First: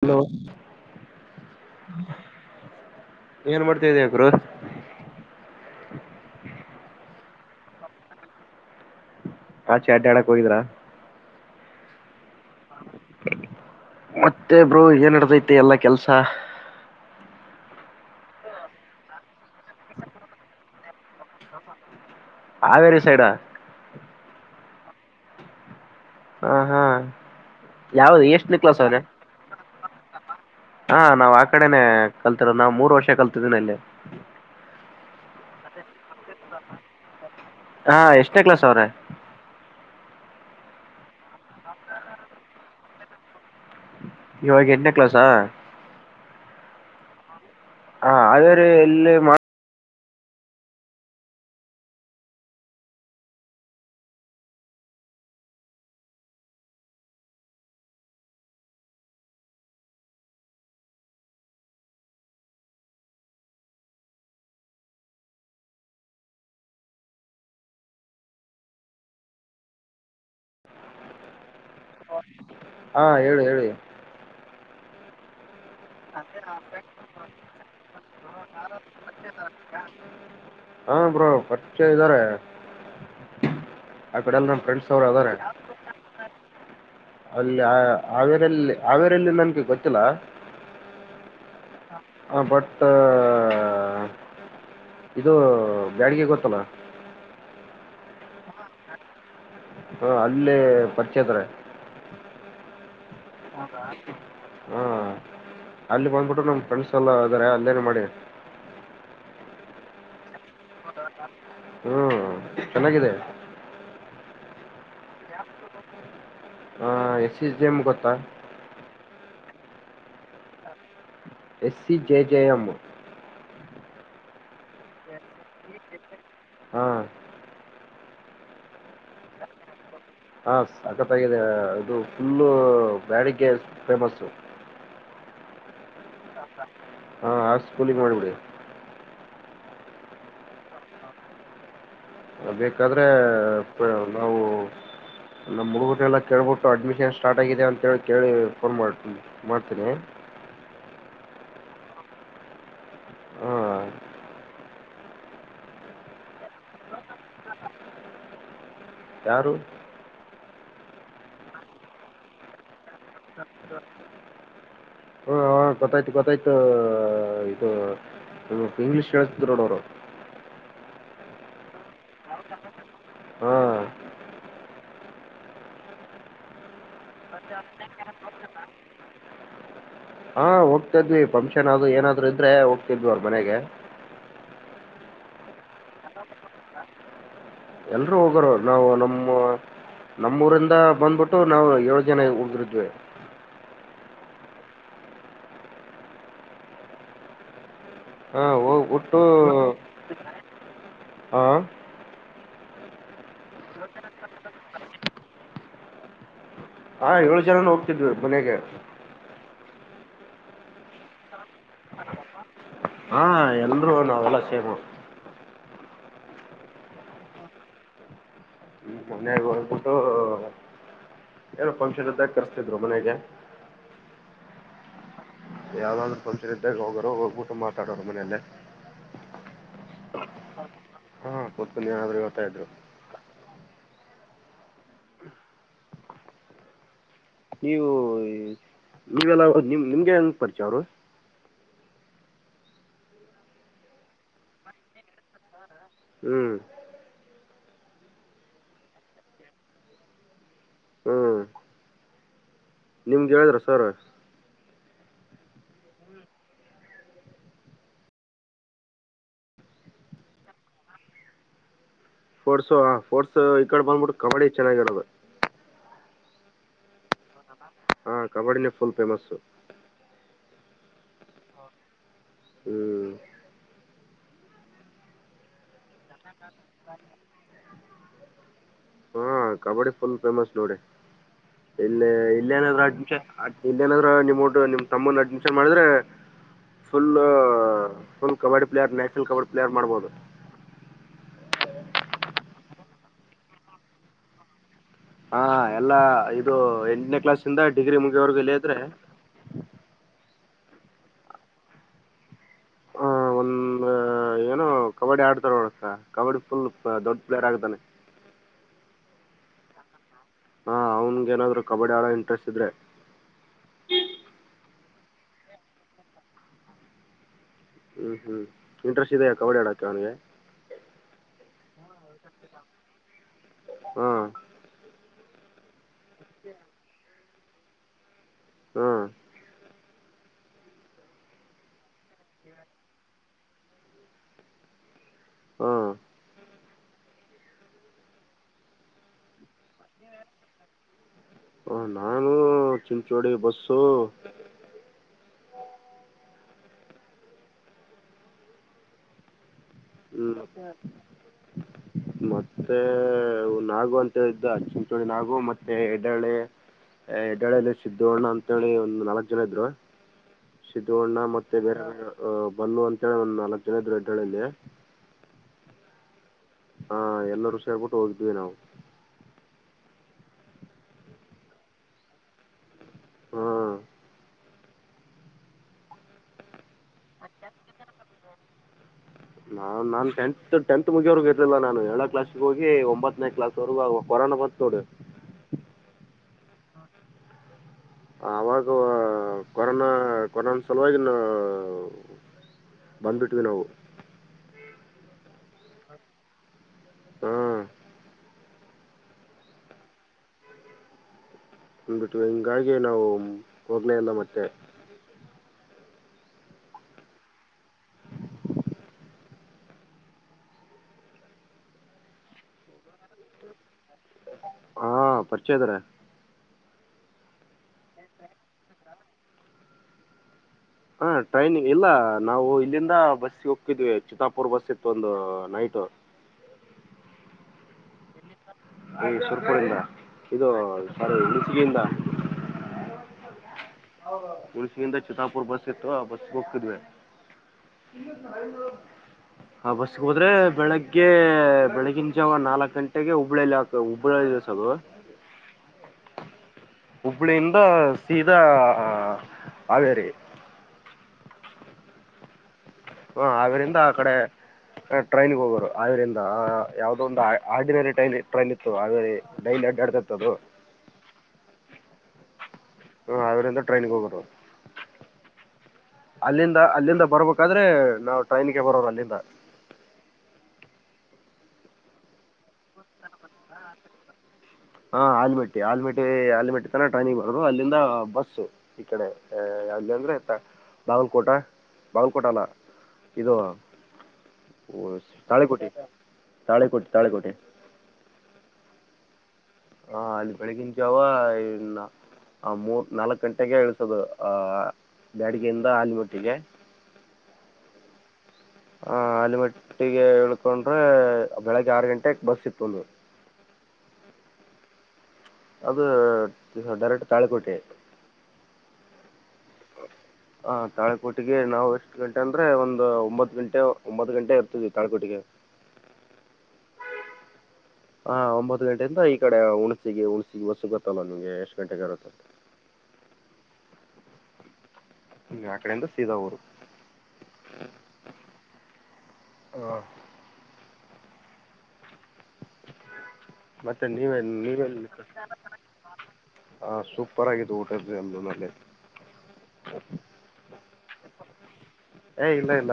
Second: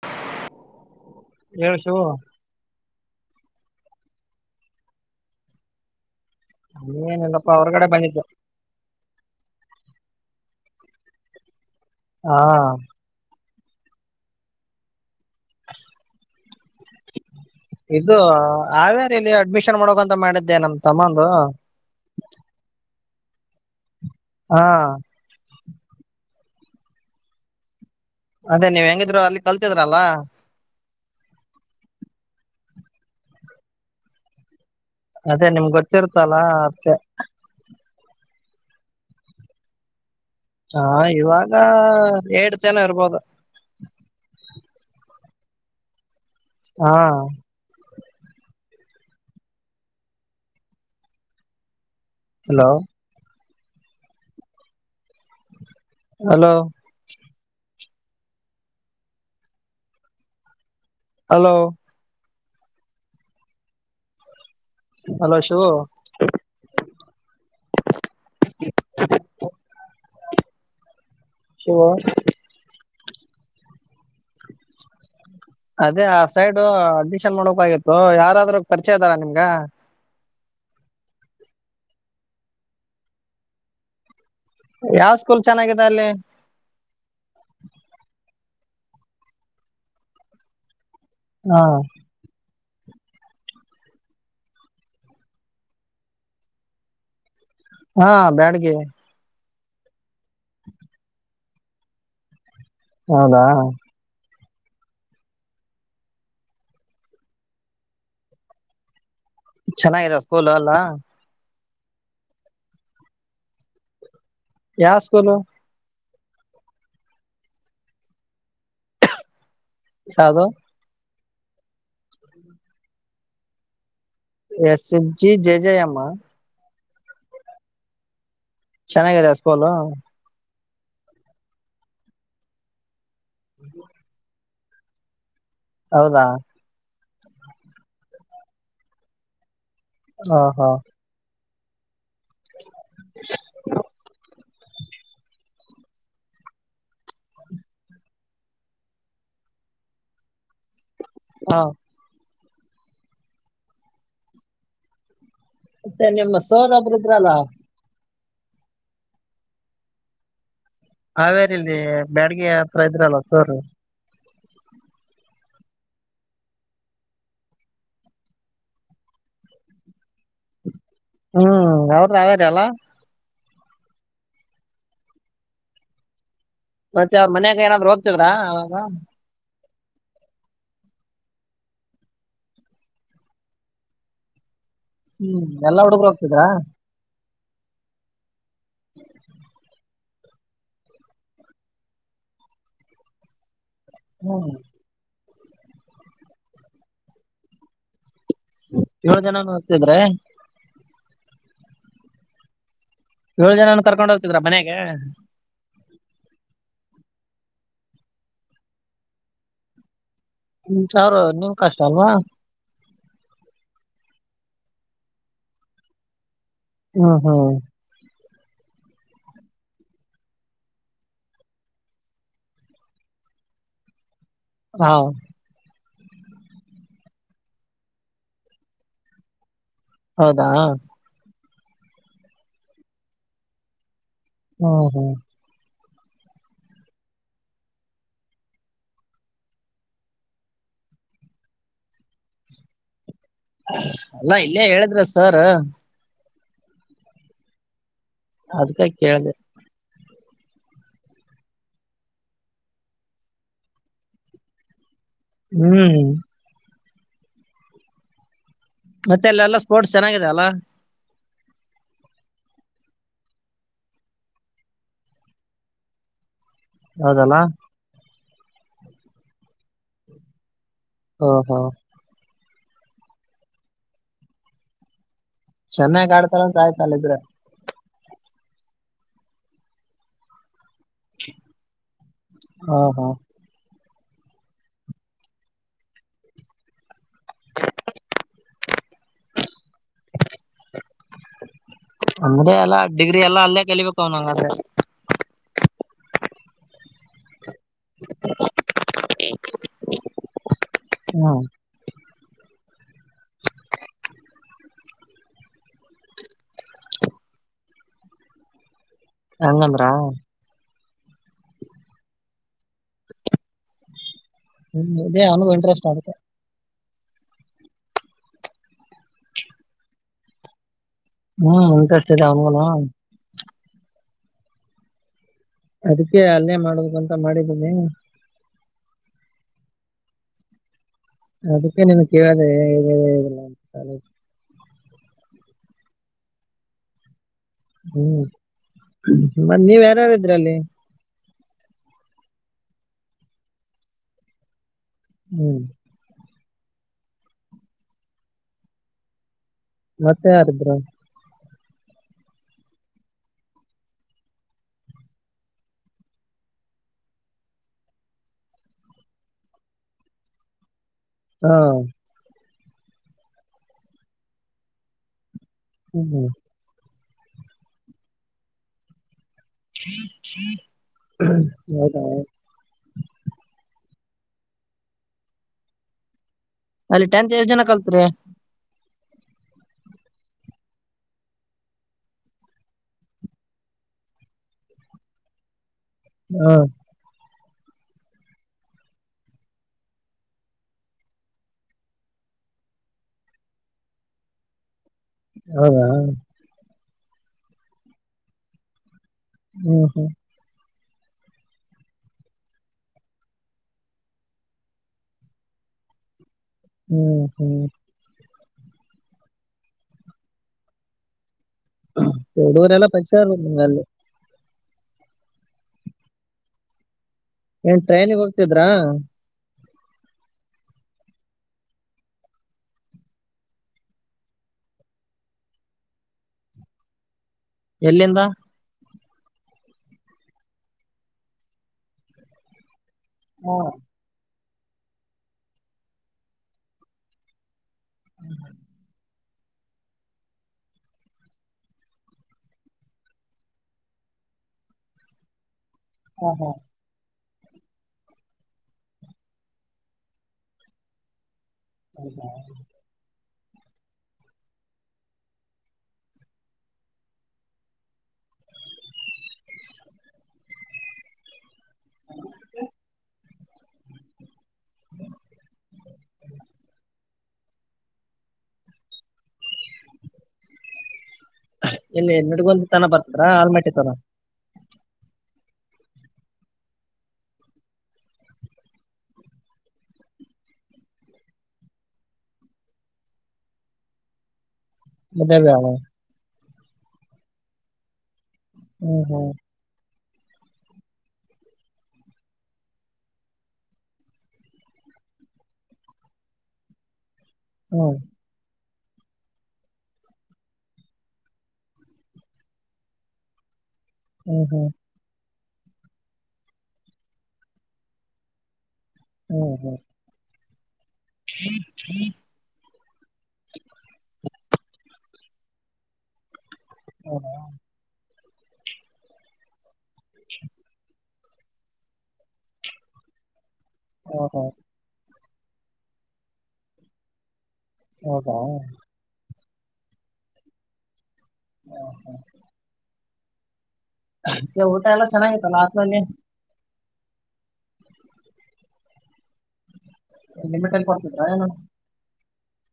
Hello ಹೇಳು ಶಿವು ಏನ್ ಮಾಡ್ ದ ಕ್ರೋಸ್ ಅನ್ ಇಂಟೆಜಿಬಲ್ ಇನೇನೆಲ್ಲಪಾ ಹೊರಗಡೆ ಬಂದಿದ್ದೆ ಚೆ ಅಡ್ಡ್ಯಾಡಕ್ ಅನ್ ಇಂಟೆಲಿಬಲ್ ಹೋಗ್ರಾ ಹಾ ಮತ್ತೆ ಬ್ರೋ ಏನ್ ನಡಿತೈತೆ ಎಲ್ಲಾ ಕೆಲ್ಸ ಇದು ಹಾವೇರಿ ಇಲ್ಲಿ ಅಡ್ಮಿಷನ್ ಮಾಡಕಂತ ಮಾಡಿದ್ದೆ ನಮ್ ತಮ್ಮಂದು ಹಾವೇರಿ ಸೈಡಾ ಹಾ ಹಾ ಹಾ ಯಾವ್ದ ಎಷ್ಟುನೇ ಅದೇ ಕ್ಲಾಸ ನೀವ್ ಅವನು ಹೆಂಗಿದ್ರು ಅಲ್ಲಿ ಕಲ್ತಿದ್ರಲ್ಲ ಹ ನಾವ್ ಆ ಕಡೆನೆೇ ಕಲ್ತಿರೋ ನಾವು ಮೂರು ಪ್ರೋಶ ಕಲ್ತಿದೀನಿ ಇಲ್ಲೆ ಅದೇ ನಿಮ್ ಗೊತ್ತಿರ್ತ್ತಲ್ಲ ಅದ್ಕೆ ಹಾ ಎಷ್ಟೇ ಕ್ಲಾಸ್ ಅವ್ರ ಹಾ ಇವಾಗ ಎಡ್ ಜನ ಇರ್ಬೋದು ಇವಾಗ ಎಂಟನೇ ಕ್ಲೋಸಾ ಹಾ ಹಾ ಅದ್ರ ಎಲ್ಲಿ ಮ hello hello hello hello Shivu inaudible Shivu ಹಾ ಹೇಳಿ ಹೇಳಿ ಅದೇ ಅ ಆ ಸೈಡ್ ಹ ಅಡ್ಮಿಷನ್ ಮಾಡೋಕಾಗಿತ್ತು ಯಾರಾದ್ರೂ ಪರಿಚಯ ಇದಾರ ನಿಮ್ಗ ಆಇನಾಡಿಬಲ್ ಹಾ ಬ್ರೋ ಪರಿಚಯ ಇದ್ದಾರೆ ಆ ಕಡೆಲ್ಲ ನಮ್ಮ ಫ್ರೆಂಡ್ಸ್ ಅವರು ಯಾವ ಅದಾರ ಸ್ಕೂಲ್ ಚೆನ್ನಾಗಿದೆ ಅಲ್ಲಿ ಅಲ್ಲಿ ಹಾವೇರಿ ಯಲ್ಲಿ ಹಾವೇರಲ್ಲಿ ನನಗೆ ಗೊತ್ತಿಲ್ಲ ಹಾ ಆ ಬಟ್ ಮತ್ತ ಇದು ಬ್ಯಾಡಿಗೆ ಗೊತ್ತಲ್ಲ ಹಾ ಬ್ಯಾಡ್ಗೆ ಆ ಅಲ್ಲಿ ಪರಿಚಯಹಿದ್ರ ಹೌದಾ ಹಾ ಅಲ್ಲಿ ಬಂದ್ಬಿಟ್ಟು ನಮ ಫ್ರೆಂಡ್ಸ್ ಎಲ್ಲ ಇದಾರೆ ಅಲ್ಲೇನೆ ಮಾಡಿ ಚೆನ್ನಾಗಿದೆ ಸ್ಕೂಲ್ ಅಲ್ಲಾ ಹ್ಮ್ ಚೆನ್ನಾಗಿದೆ ಯಾವ ಸ್ಕೂಲ್ ಎ ಸಿಜೇಮ್ ಗೊತ್ತ ಯಾದುದು S C J J M S H G J ಜಯ ಅಮ್ಮ ಹ್ಮ ಚೆನ್ನಾಗಿದೆ ಅ ಸ್ಕೋಲ್ ಹಾ ಸಕತ್ಾಗಿದೆ ಅದು ಫುಲ್ಲು ಬೇಡಿಗೆಗೆ ಫೇಮಸ್ಸು ಹೌದಾ ಹಾಂ ಹಾಸ್ ಕೂಲಿಂಗ ಮಾಡಿಬಿಡಿ ಹಾ ಹಾ ಬೇಕಾದ್ರೆ ನಾವು ನಮ್ಮ ಮುಡುಗಟ್ಟ ಎಲ್ಲ ಕೇಳ್ಬಿಟ್ಟು ಅಡ್ಮಿಷನ್ ಸ್ಟಾರ್ಟ್ ಆಗಿದೆ ಅಂತೇಳಿ ಕೇಳಿ ಫೋನ್ ಮಾಡ ಮಾಡ್ತೀನಿ ಹಾ ಹಾಂ ಮತ್ತೆ ನಿಮ್ಮ ಸೋದ ಒಬರು ಇದ್ರಲ್ಲ ಯಾರು ಹಾವೇರಿ ಇಲ್ಲಿ ಬ್ಯಾಡ್ಗೆ ಹತ್ರ ಇದ್ರಲ್ಲ ಸೂರ್ ಹ ಹ ಗೊತ್ತಾಯ್ತು ಗೊತ್ತಾಯ್ತು ಇದು ಇಂಗ್ಲೀಷ್ ಹೆಳ್ತಿದ್ರು ನೋಡ ಅವರು ಹ್ಮ್ ಅವರು ಯಾವ್ಯಾರ ಅಲ್ಲ ಹ್ಮ ಮತ್ತೆ ಅವ್ರ ಮನ್ಯಾಗ ಏನಾದ್ರು ಹೋಗ್ತದ್ರ ಅವಾಗ ಹಾ ಹೋಗ್ತಿದ್ವಿ ಫಂಕ್ಷನ್ ಅದು ಏನಾದ್ರು ಇದ್ರೆ ಹೋಗ್ತಿದ್ವಿ ಅವ್ರ ಮನೆಗೆ ಹ್ಮ್ ಎಲ್ಲಾ ಹುಡುಗ ಹೋಗ್ತದಾ ಎಲ್ರುೂ ಹೋಗೋರ ನಾವು ನಮ್ಮ ನಮ್ಮೂಊರಿಂದ ಬಂದ್ಬಿಟ್ಟು ನಾವು ಏಳು ಜನ ಉಳಿದ್ರಿದ್ವಿ ಹ್ಮ ಹಾ ಏಳ ಹೋಗ್ಬಿಟ್ಟು ಜನನು ಹೋಗಿದ್ದರ ಹಾ ಏಳು ಜನಾನ ಕರ್ಕೊಂಡ್ ಹೋಗ್ತಿದ್ರ ಮನೆಗೆ ಹಾ ಏಳು ಜನನ ಹೋಗ್ತಿದ್ವಿ ಮನೆಗೆ ಹ್ಮ ಅವ್ರ ನಿಮ್ ಕಷ್ಟ ಅಲ್ವಾ ಹಾ ಎಲ್ಲರೂ ನ ಅವಲ್ಲಾ ಸೇಮ ಹ್ಮ ಹ್ಮ್ ಮನೆಗೆ ಹೋಗ್ಬಿಟ್ಟು ಏನೋ ಫಂಕ್ಷನ್ ಇದ್ದಾಗ್ ಕರ್ಸಿತ್ದ್ರು ಮನೆಗೆ. ಹ ಯಾವ್ದಾದ್ರರು ಪಂಕ್ಷನ ಇದ್ದಾಗ ಹೋಗೋರು ಊಟ ಮಾತಾಡೋರು ಮನೆಯಲ್ಲೇ. ಬಾ ಹಾ ಕೂತಲ್ ಏನಾದ್ರೂ ಹೇಳ್ತಾ ಇದ್ರು. ಹ್ಮ್ ಹ್ಮ್ ನೀವು ನೀವೆಲ್ಲ ನಿ ನಿಮ್ಗೆ ಹೆಂಗ ಪರಿಚಯ ಅವರು, ಅಲ್ಲಾ ಇಲ್ಲೇ ಹೇಳಿದ್ರ ಸರ್ ಹ್ಮ್ ಅದ್ಕ ಕೇಳ್ದಿದೆ. ಹ್ಮ್ ಕೇಳಿದ್ರ ಸರ್. ಹ್ಮ್ ಮತ್ತೆ ಅಲ್ಲೆಲ್ಲಾ ಸ್ಪೋರ್ಟ್ಸ್ ಚೆನ್ನಾಗಿದೆ ಅಲ್ಲ, ಸ್ಪೋರ್ಟ್ಸ್ ಸ್ಪೋರ್ಟ್ಸ್ ಈ ಕಡೆ ಬಂದ್ಬಿಟ್ಟು ಕಬಡ್ಡಿ ಚೆನ್ನಾಗಿರೋದು. ಹೌದಲ್ಲ ಕಬಡ್ಡಿನೆ ಫುಲ್ ಫೇಮಸ್. ಹಾ ಹಾ ಹ್ಮ್ ಚೆನ್ನಾಗ ಆಡ್ತರಂತ್ ಆಯ್ತ ಅಲ್ಲಿದ್ರೆ. ಹ ಕಬಡ್ಡಿ ಫುಲ್ ಫೇಮಸ್ ನೋಡಿ ಇಲ್ಲ ಇಲ್ಲ ಹಾ ಏನದ್ರ ಹಾ ಅಡ್ಮಿಷನ್ ಆ ಇಲ್ಲೇನಾದ್ರೂ ನಿಮ್ಮಟ್ಟ ನಿಮ್ ತಮ್ಮನ ಅಡ್ಮಿನ್ಷನ್ ಮಾಡಿದ್ರೆ full [inaudible] ಕಬಡ್ player national kabaddi player ಮಾಡ್ಬೋದು. ಅಂದ್ರೆ ಎಲ್ಲಾ ಡಿಗ್ರಿ ಎಲ್ಲಾ ಅಲ್ಲೇ ಕೆಲಿಬೇಕ ಅವನಂಗಾದ್ರೆ. ಹಾ ಎಲ್ಲಾ ಇದು ಎಂಟನೇ ಕ್ಲಾಸ್ ಇಂದ ಡಿಗ್ರಿ ಮುಗಿಯೋ ವರ್ಗು ಇಲ್ಲೆ ಇದ್ರೆ ಹಾ ಆ ಒಂದ್ ಏನೋ ಕಬಡ್ಡಿ ಆಡ್ತಾರೋಳಸ ಕಬಡ್ಡಿ ಫುಲ್ ದೊಡ್ ಪ್ಲೇಯರ್ ಆಗ್ತಾನೆ. ಹಂಗಂದ್ರ, ಹಾ ಅವ್ನ್ಗ ಏನಾದ್ರು ಕಬಡ್ಡಿ ಆಡೊ ಇಂಟ್ರೆಸ್ಟ್ ಇದ್ರೆ. ಹ್ಮ ಇದೇ ಅವ್ನುಗು ಇಂಟ್ರೆಸ್ಟ್ ಆಗುತ್ತೆ. ಹ್ಮ್ ಹ್ಮ್ ಇಂಟ್ರೆಸ್ಟ್ ಇದೆಯಾ ಕಬಡ್ಡಿ ಆಡೋಕ್ಕೆ ಅವ್ನಿಗೆ. ಹ್ಮ್ ಇಂಟರೆಸ್ಟ್ ಇದೆ ಅವ್ನ್ ಗುನು. ಹ್ಮ ಅದಕ್ಕೆ ಅಲ್ಲೇ ಮಾಡಬೇಕನ್ ಮಾಡಿದ್ದೀನಿ. ಹ್ಮ ಅದಕ್ಕೆ ನಿಮಗ್ ಕೇಳಿದೆ [unintelligible] ಹ್ಮ ಹ್ಮ್ ಮ ನೀವ್ ಯಾರಾರ ಇದ್ರಲ್ಲಿ, ಹ ನಾನು ಚಿಂಚೋಡಿ ಬಸ್ಸು ಹ್ಮ್ ಮತ್ತೆ ಹ್ಮ್ ಯಾರಿದ್ರು ಮತ್ತೆ ನಾಗು ಅಂತ ಹೇಳಿದ್ದು ಅ ಚಿಚೋಳಿ ನಾಗು ಮತ್ತೆ ಹೆಡಳಿ ಹೆಡಾಳ್ಳಿಯಲ್ಲಿ ಸಿದ್ದೋ್ಣ ಅಂತೇಳಿ ಒಂದು್ ನಾಲ್ಕ್ ಜನ ಇದ್ರು ಚಣ ಹಾ ಮತ್ತೆ ಬಲ್ಲ ಅಂತ ಹೇಳಿ ನಲ್ಕ ದಿನ ಇದ್ರುಡ್ ಹೇಳೆ ಹ್ಮ್ ಹ್ಮ್ ಹಾ ಎಲ್ಲರೂ ಸೇರ್ಬಿಟ್ಟು ಹೋಗಿದ್ವಿ ನಾವು ಹೌದ ಹ್ಮ್ ಅಲ್ಲಿ ಟಂತ್ ಎಷ್ಟ್ ಜನ ಕಲ್ತ್ರಿ ನಾನ್ ನಾನನ್ ಟೆಂತ್ ಟೆಂತ್ ಮುಗಿಯವರ್ಗ ಇರ್ಲಿಲ್ಲ ನಾನು ಏಳ ಕ್ಲಾಸ್ಗೆ ಹೋಗಿ ಒಂಬತ್ತನೇ ಕ್ಲಾಸ್ ವರೆಗೂ ಕೊರೋನಾ ಬಂದ ನೋಡು ಹ್ಮ ಆವಾಗ ಕೊರೋನಾ ಕೊರೋ ಸಲುವಾಗಿ ನ ಬಂದು್ಬಿಟ್ವಿ ನಾವು ಹೌದಾ ಹ ಹ್ಮ್ ಹ್ಮ ಹ್ಮ್ ಅಂದ್ಬಿಟ್ಟವಿ ಹಿಂಗಾಗಿ ನಾವು ಹೋಗನೇ ಅಂದ ಮತ್ತೆ ಹ್ಮ್ ಹ್ಮ್ ಎಡುೂರ ಎಲ್ಲ ಪೈಸ ಅಲ್ಲಿ ಹಾ ಪರಿಚಯದಾರ ಏನ್ ಟ್ರೈನಿಗೆ ಹೋಗ್ತಿದ್ರಾ ಹಾ ಟ್ರೈನಿಂಗ್ ಇಲ್ಲ ನಾವು ಇಲ್ಲಿಂದ ಬಸ್ಿಗೆ ಹೋಗಿದ್ವಿ ಚಿತ್ತಾಪುರ್ ಬಸ್ ಇತ್ತು ಒಂದು ನೈಟ್ ಎಲ್ಲಿಂದ ಈ ಶುರ್ಕುರಿಂದ ಇದು ಸಾರಿ ಇಚಗಯಿಂದ ಹ್ಮ ಉುಳಸಿಯಿಂದ ಚಿಿತಾಪುರ್ ಬಸ್ ಇತ್ತು ಆ ಬಸ್ಗೆ ಹೋಗ್ತಿದ್ವಿ ಇಲ್ಲ ನಳ ಆ ಬಸ್ಗೆ ಹೋದ್ರೆ ಬೆಳಗ್ಗೆ ಬೆಳಗಿಿನ ಜಾವ ನಾಲ್ಕಕ್ ಗಂಟೆಗೆ ಹುಬ್ಳಳ್ಳಿಲ್ಲಿ ಆಗ್ತದೆ ಉಬರ ಇದು ಸಗ ಹಾ ಹಾ ಹುಬ್ಬಳಿಂದ ಸೀದಾ ಆವರಿ ಹೌದಾ ಹ ಆರಿಂದ ಆ ಕಡೆ ಟ್ರೈನ್ಗೆ ಹೋಗೋರು ಆರಿಿಂದ ಯಾವ್ದೋ ಒಂದು ಆರ್ಡಿನರಿ ಟ್ರೈನ್ ಟ್ರೈನ್ ಇತ್ತು ಆೇ ಡೈಲಿ ಅಡ್ಡಾಡ್ತತ್ತುದು ಹಾವ ಅವರೆಂದ ಟ್ರೈನಿಂಗ ಹೋಗ ಅಲ್ಲಿಂದ ಅಲ್ಲಿಂದ ಬರ್ಬೇಕ ಯಾದ್ರೆ ನಾವವು ಟ್ರೈನ್ಗೆ ಬರೋರು ಅಲ್ಲಿಂದ ಇಲ್ಲಿ ನಡುಗೊಂದು ತನ ಬರ್ತದ್ರ ಆಲ್ಮಟ್ಟಿ ತರ ಹಾಂ ಆಲಮೆಟ್ಟಿ ಆಲ್ಮೆಟ್ಟಿ ಆಲಮೆಟ್ಟಿ ತನ ಟ್ರೈನಿಿಗೆ್ ಬರರು ಅಲ್ಲಿಂದ ಬಸ್ಸು ಈ ಕಡೆ ಅಲ್ಲಿ ಅಂದ್ರರೆ ಬಾಗಲಕೋಟೆ ಬಾಗಲಕೋಟೆ ಅಲ್ಲ ಇದು ಓ ಮುದ್ದೇಬಿಹಾಳ ತಾಳಿಕೋಟೆ ತಾಳೆಕೋಟೆ ತಾಳೆಕೋಟೆ ಹ್ಮ್ ಹ್ಮ್ ಹಾ ಅಲ್ಲಿ ಬೆಳಗಿನ ಜಾವ ಇ ಮೂರ್ ನಾಲ್ಕ ಗಂಟೆಗೆ ಇಳಸೋದು ಆ ಬ್ಯಾಡಿಗೆಯಿಂದ ಹಾಲಮಟ್ಟಿಗೆ ಹ್ಮ್ ಹ ಅಲ್ಲಿಮಟ್ಟಿಗೆ ಹಳ್ಕೊಂಡ್ರೆ ಬೆಳಗ್ಗೆ ಆರು ಗಂಟೆಗೆ ಬಸ್ ಇತ್ತುಲ್ವಿ ಹ್ಮ್ ಹ್ಮ್ ಅದು ಡೈರೆಕ್ಟ್ ತಾಳೆಕೋಟೆ ಹ್ಮ್ ಹ್ಮ್ ಹ ತಾಳೆಕೋಟಿಗೆ ನಾವು ಎಷ್ಟು ಗಂಟೆ ಅಂದ್ರೆ ಒಂದು ಒಂಬತ್ತು ಗಂಟೆ ಒಂಬತ್ತು ಗಂಟೆ ತಾಳಕೋಟ್ಟಿಗೆ ಹ್ಮ [inaudible] ಹ ಒಂಬತ್ತು ಗಂಟೆಯಿಂದ ಈ ಕಡೆ [inaudible] ಉಳಿಸಿುವಸುಗ ತಲ ನಿಮಗೆ ಎಷ್ಟು ಗಂಟೆಗೆರುತ್ತ ಹ ಹಾ ನಿ ಆ ಕಡೆಯಿಂದ ಸೀದಾ ಊರು ಹೌದಾ ಹ [inaudible] ಹ ಹಾ ಮತ್ತೆ ನೀವೆ ನೀವೆಲ್ಲಿ [inaudible] ಎಲ್ಲ ಚೆನ್ನಾಗಿತ್ತಲ್ಲ ಹಾಸ್ಟೆಲಲ್ಲಿ ಹ ಸು ಪ್ಪರಗಿ ತೋಟ ನ ಲಿಮಿಟಲ್ಲಿ ಕೊಡ್ತಿದ್ರಾ ಏ ಏ ಇಲ್ಲ ಇಲ್ಲ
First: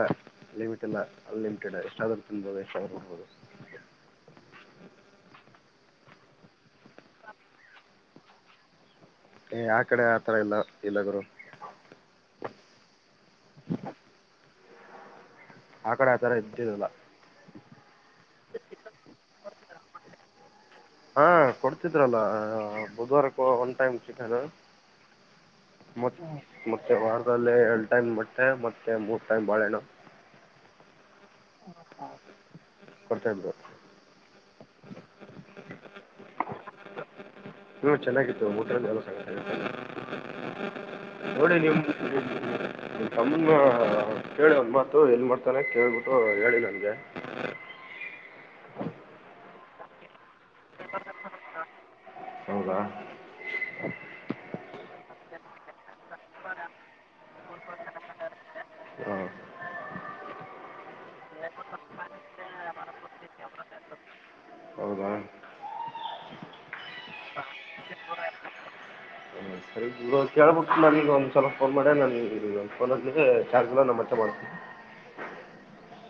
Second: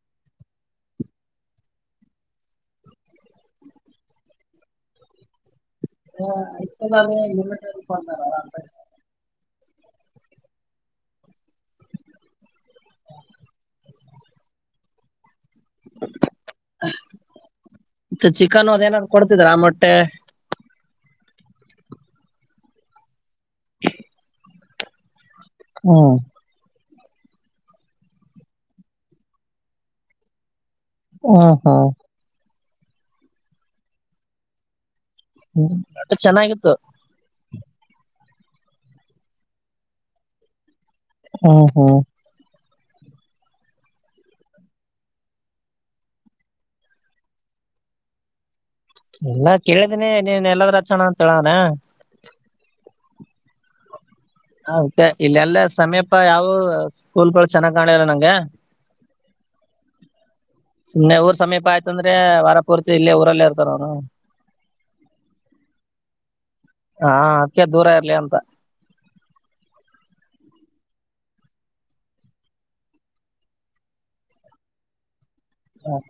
ಲಿಮಿಟ್ ಇಲ್ಲ ಅನ್ಲಿಮಿಟೆಡ್ ಎಷ್ಟಾದ ಆದ್ರೂ ತಿನ್ಬೋುದು ಎಷ್ಟ್ರೂರ್ಬೋುದು ಹಸ್ತಬಲ್ ಇಮ ಯ ಕಡೆ ಆತರ ಇಲ್ಲ ಇಲ್ಲ ಗರು [inaudible] ಆ ಕಡೆ ಆತರ ಇದ್ದಿರಲ್ಲ [inaudible] ಮ ಚಿಕನ್ ಅದೇಏನಾದ್ರು ಕೊಡ್ತಿದ್ರ ಮಟ್ಟೆ ಹಾ ಕೊಡ್ತಿದ್ರಲ್ಲ ಬುಧವಾರಕ್ಕೂ ಒನ್ ಟೈಮ್ ಚಿಕನ್ ಹ್ಮ್ ಮತ್ತೆ ಮತ್ತ ಮತ್ತೆ ವಾರದಲ್ಲಿ ಎರಡು ಟೈಮ್ ಬಟ್ಟೆ ಮತ್ತೆ ಮೂರ್ ಟೈಮ್ ಬಾಳೆಣ್ಣ ಹ ಹಾ ಕೊಡ್ತಾ ಇದ ಹ್ಮ ಮ ಚೆನ್ನಾಗಿತ್ತು ಹ್ಮ ಚೆನ್ನಾಗಿತ್ತು ಮೂತ್ರ ಎಲ್ಲಗ ನೋಡಿ ಹ್ಮ್ ನೀವು ಹ್ಮ್ ತಮ್ಮ ಕೇಳಿ ಒಂಬತು ಏನ್ ಮಾಡ್ತಾನೆ ಕೇಳ್ಬಿಟ್ಟು ಹೇಳಿ ನನ್ಗೆ ಎಲ್ಲಾ ಕೇಳಿದೀನಿ ನೀನ್ ಎಲ್ಲದ್ರಚಣ ಅಂತ ಹೇಳಾನ ಹೌದಾ ಅತ್ತೆ ಇಲ್ಲೆಲ್ಲ ಸಮೀಪ ಯಾವ ಸ್ಕೂಲ್ಗಳು ಚೆನ್ನಾಗ್ ಕಾಣಲಿಲ್ಲ ನಂಗೆ ಹಾಂ ಸುಮಮ್ಮನೆ ಊರ್ ಸಮೀಪ ಆಯ್ತ ಅಂದ್ರೆ ವಾರ ಪೂರ್ತಿ ಇಲ್ಲೇ ಊರಲ್ಲೇ ಇರ್ತಾರ ಅವರು ಹೌದಾ ಹಾ ಅದಕ್ಕಕ್ಕೆ ದೂರ ಇರ್ಲಿ ಅಂತ ಇದು ಕೇಳಳ್ಬಿಟ್ಟು ನನಗೆ ಒಂದುಲ ಫೋನ್ ಮಾಡೇ ನನಗೆ ಇ ಒಂದು ಫೋನ್ದಕ್ಕೆ ಚಾರ್ಜ್ಲ್ ನಮ್ಮತ್ತೆ ಮಾಡ್ತೀನಿ ಹೌ ಸ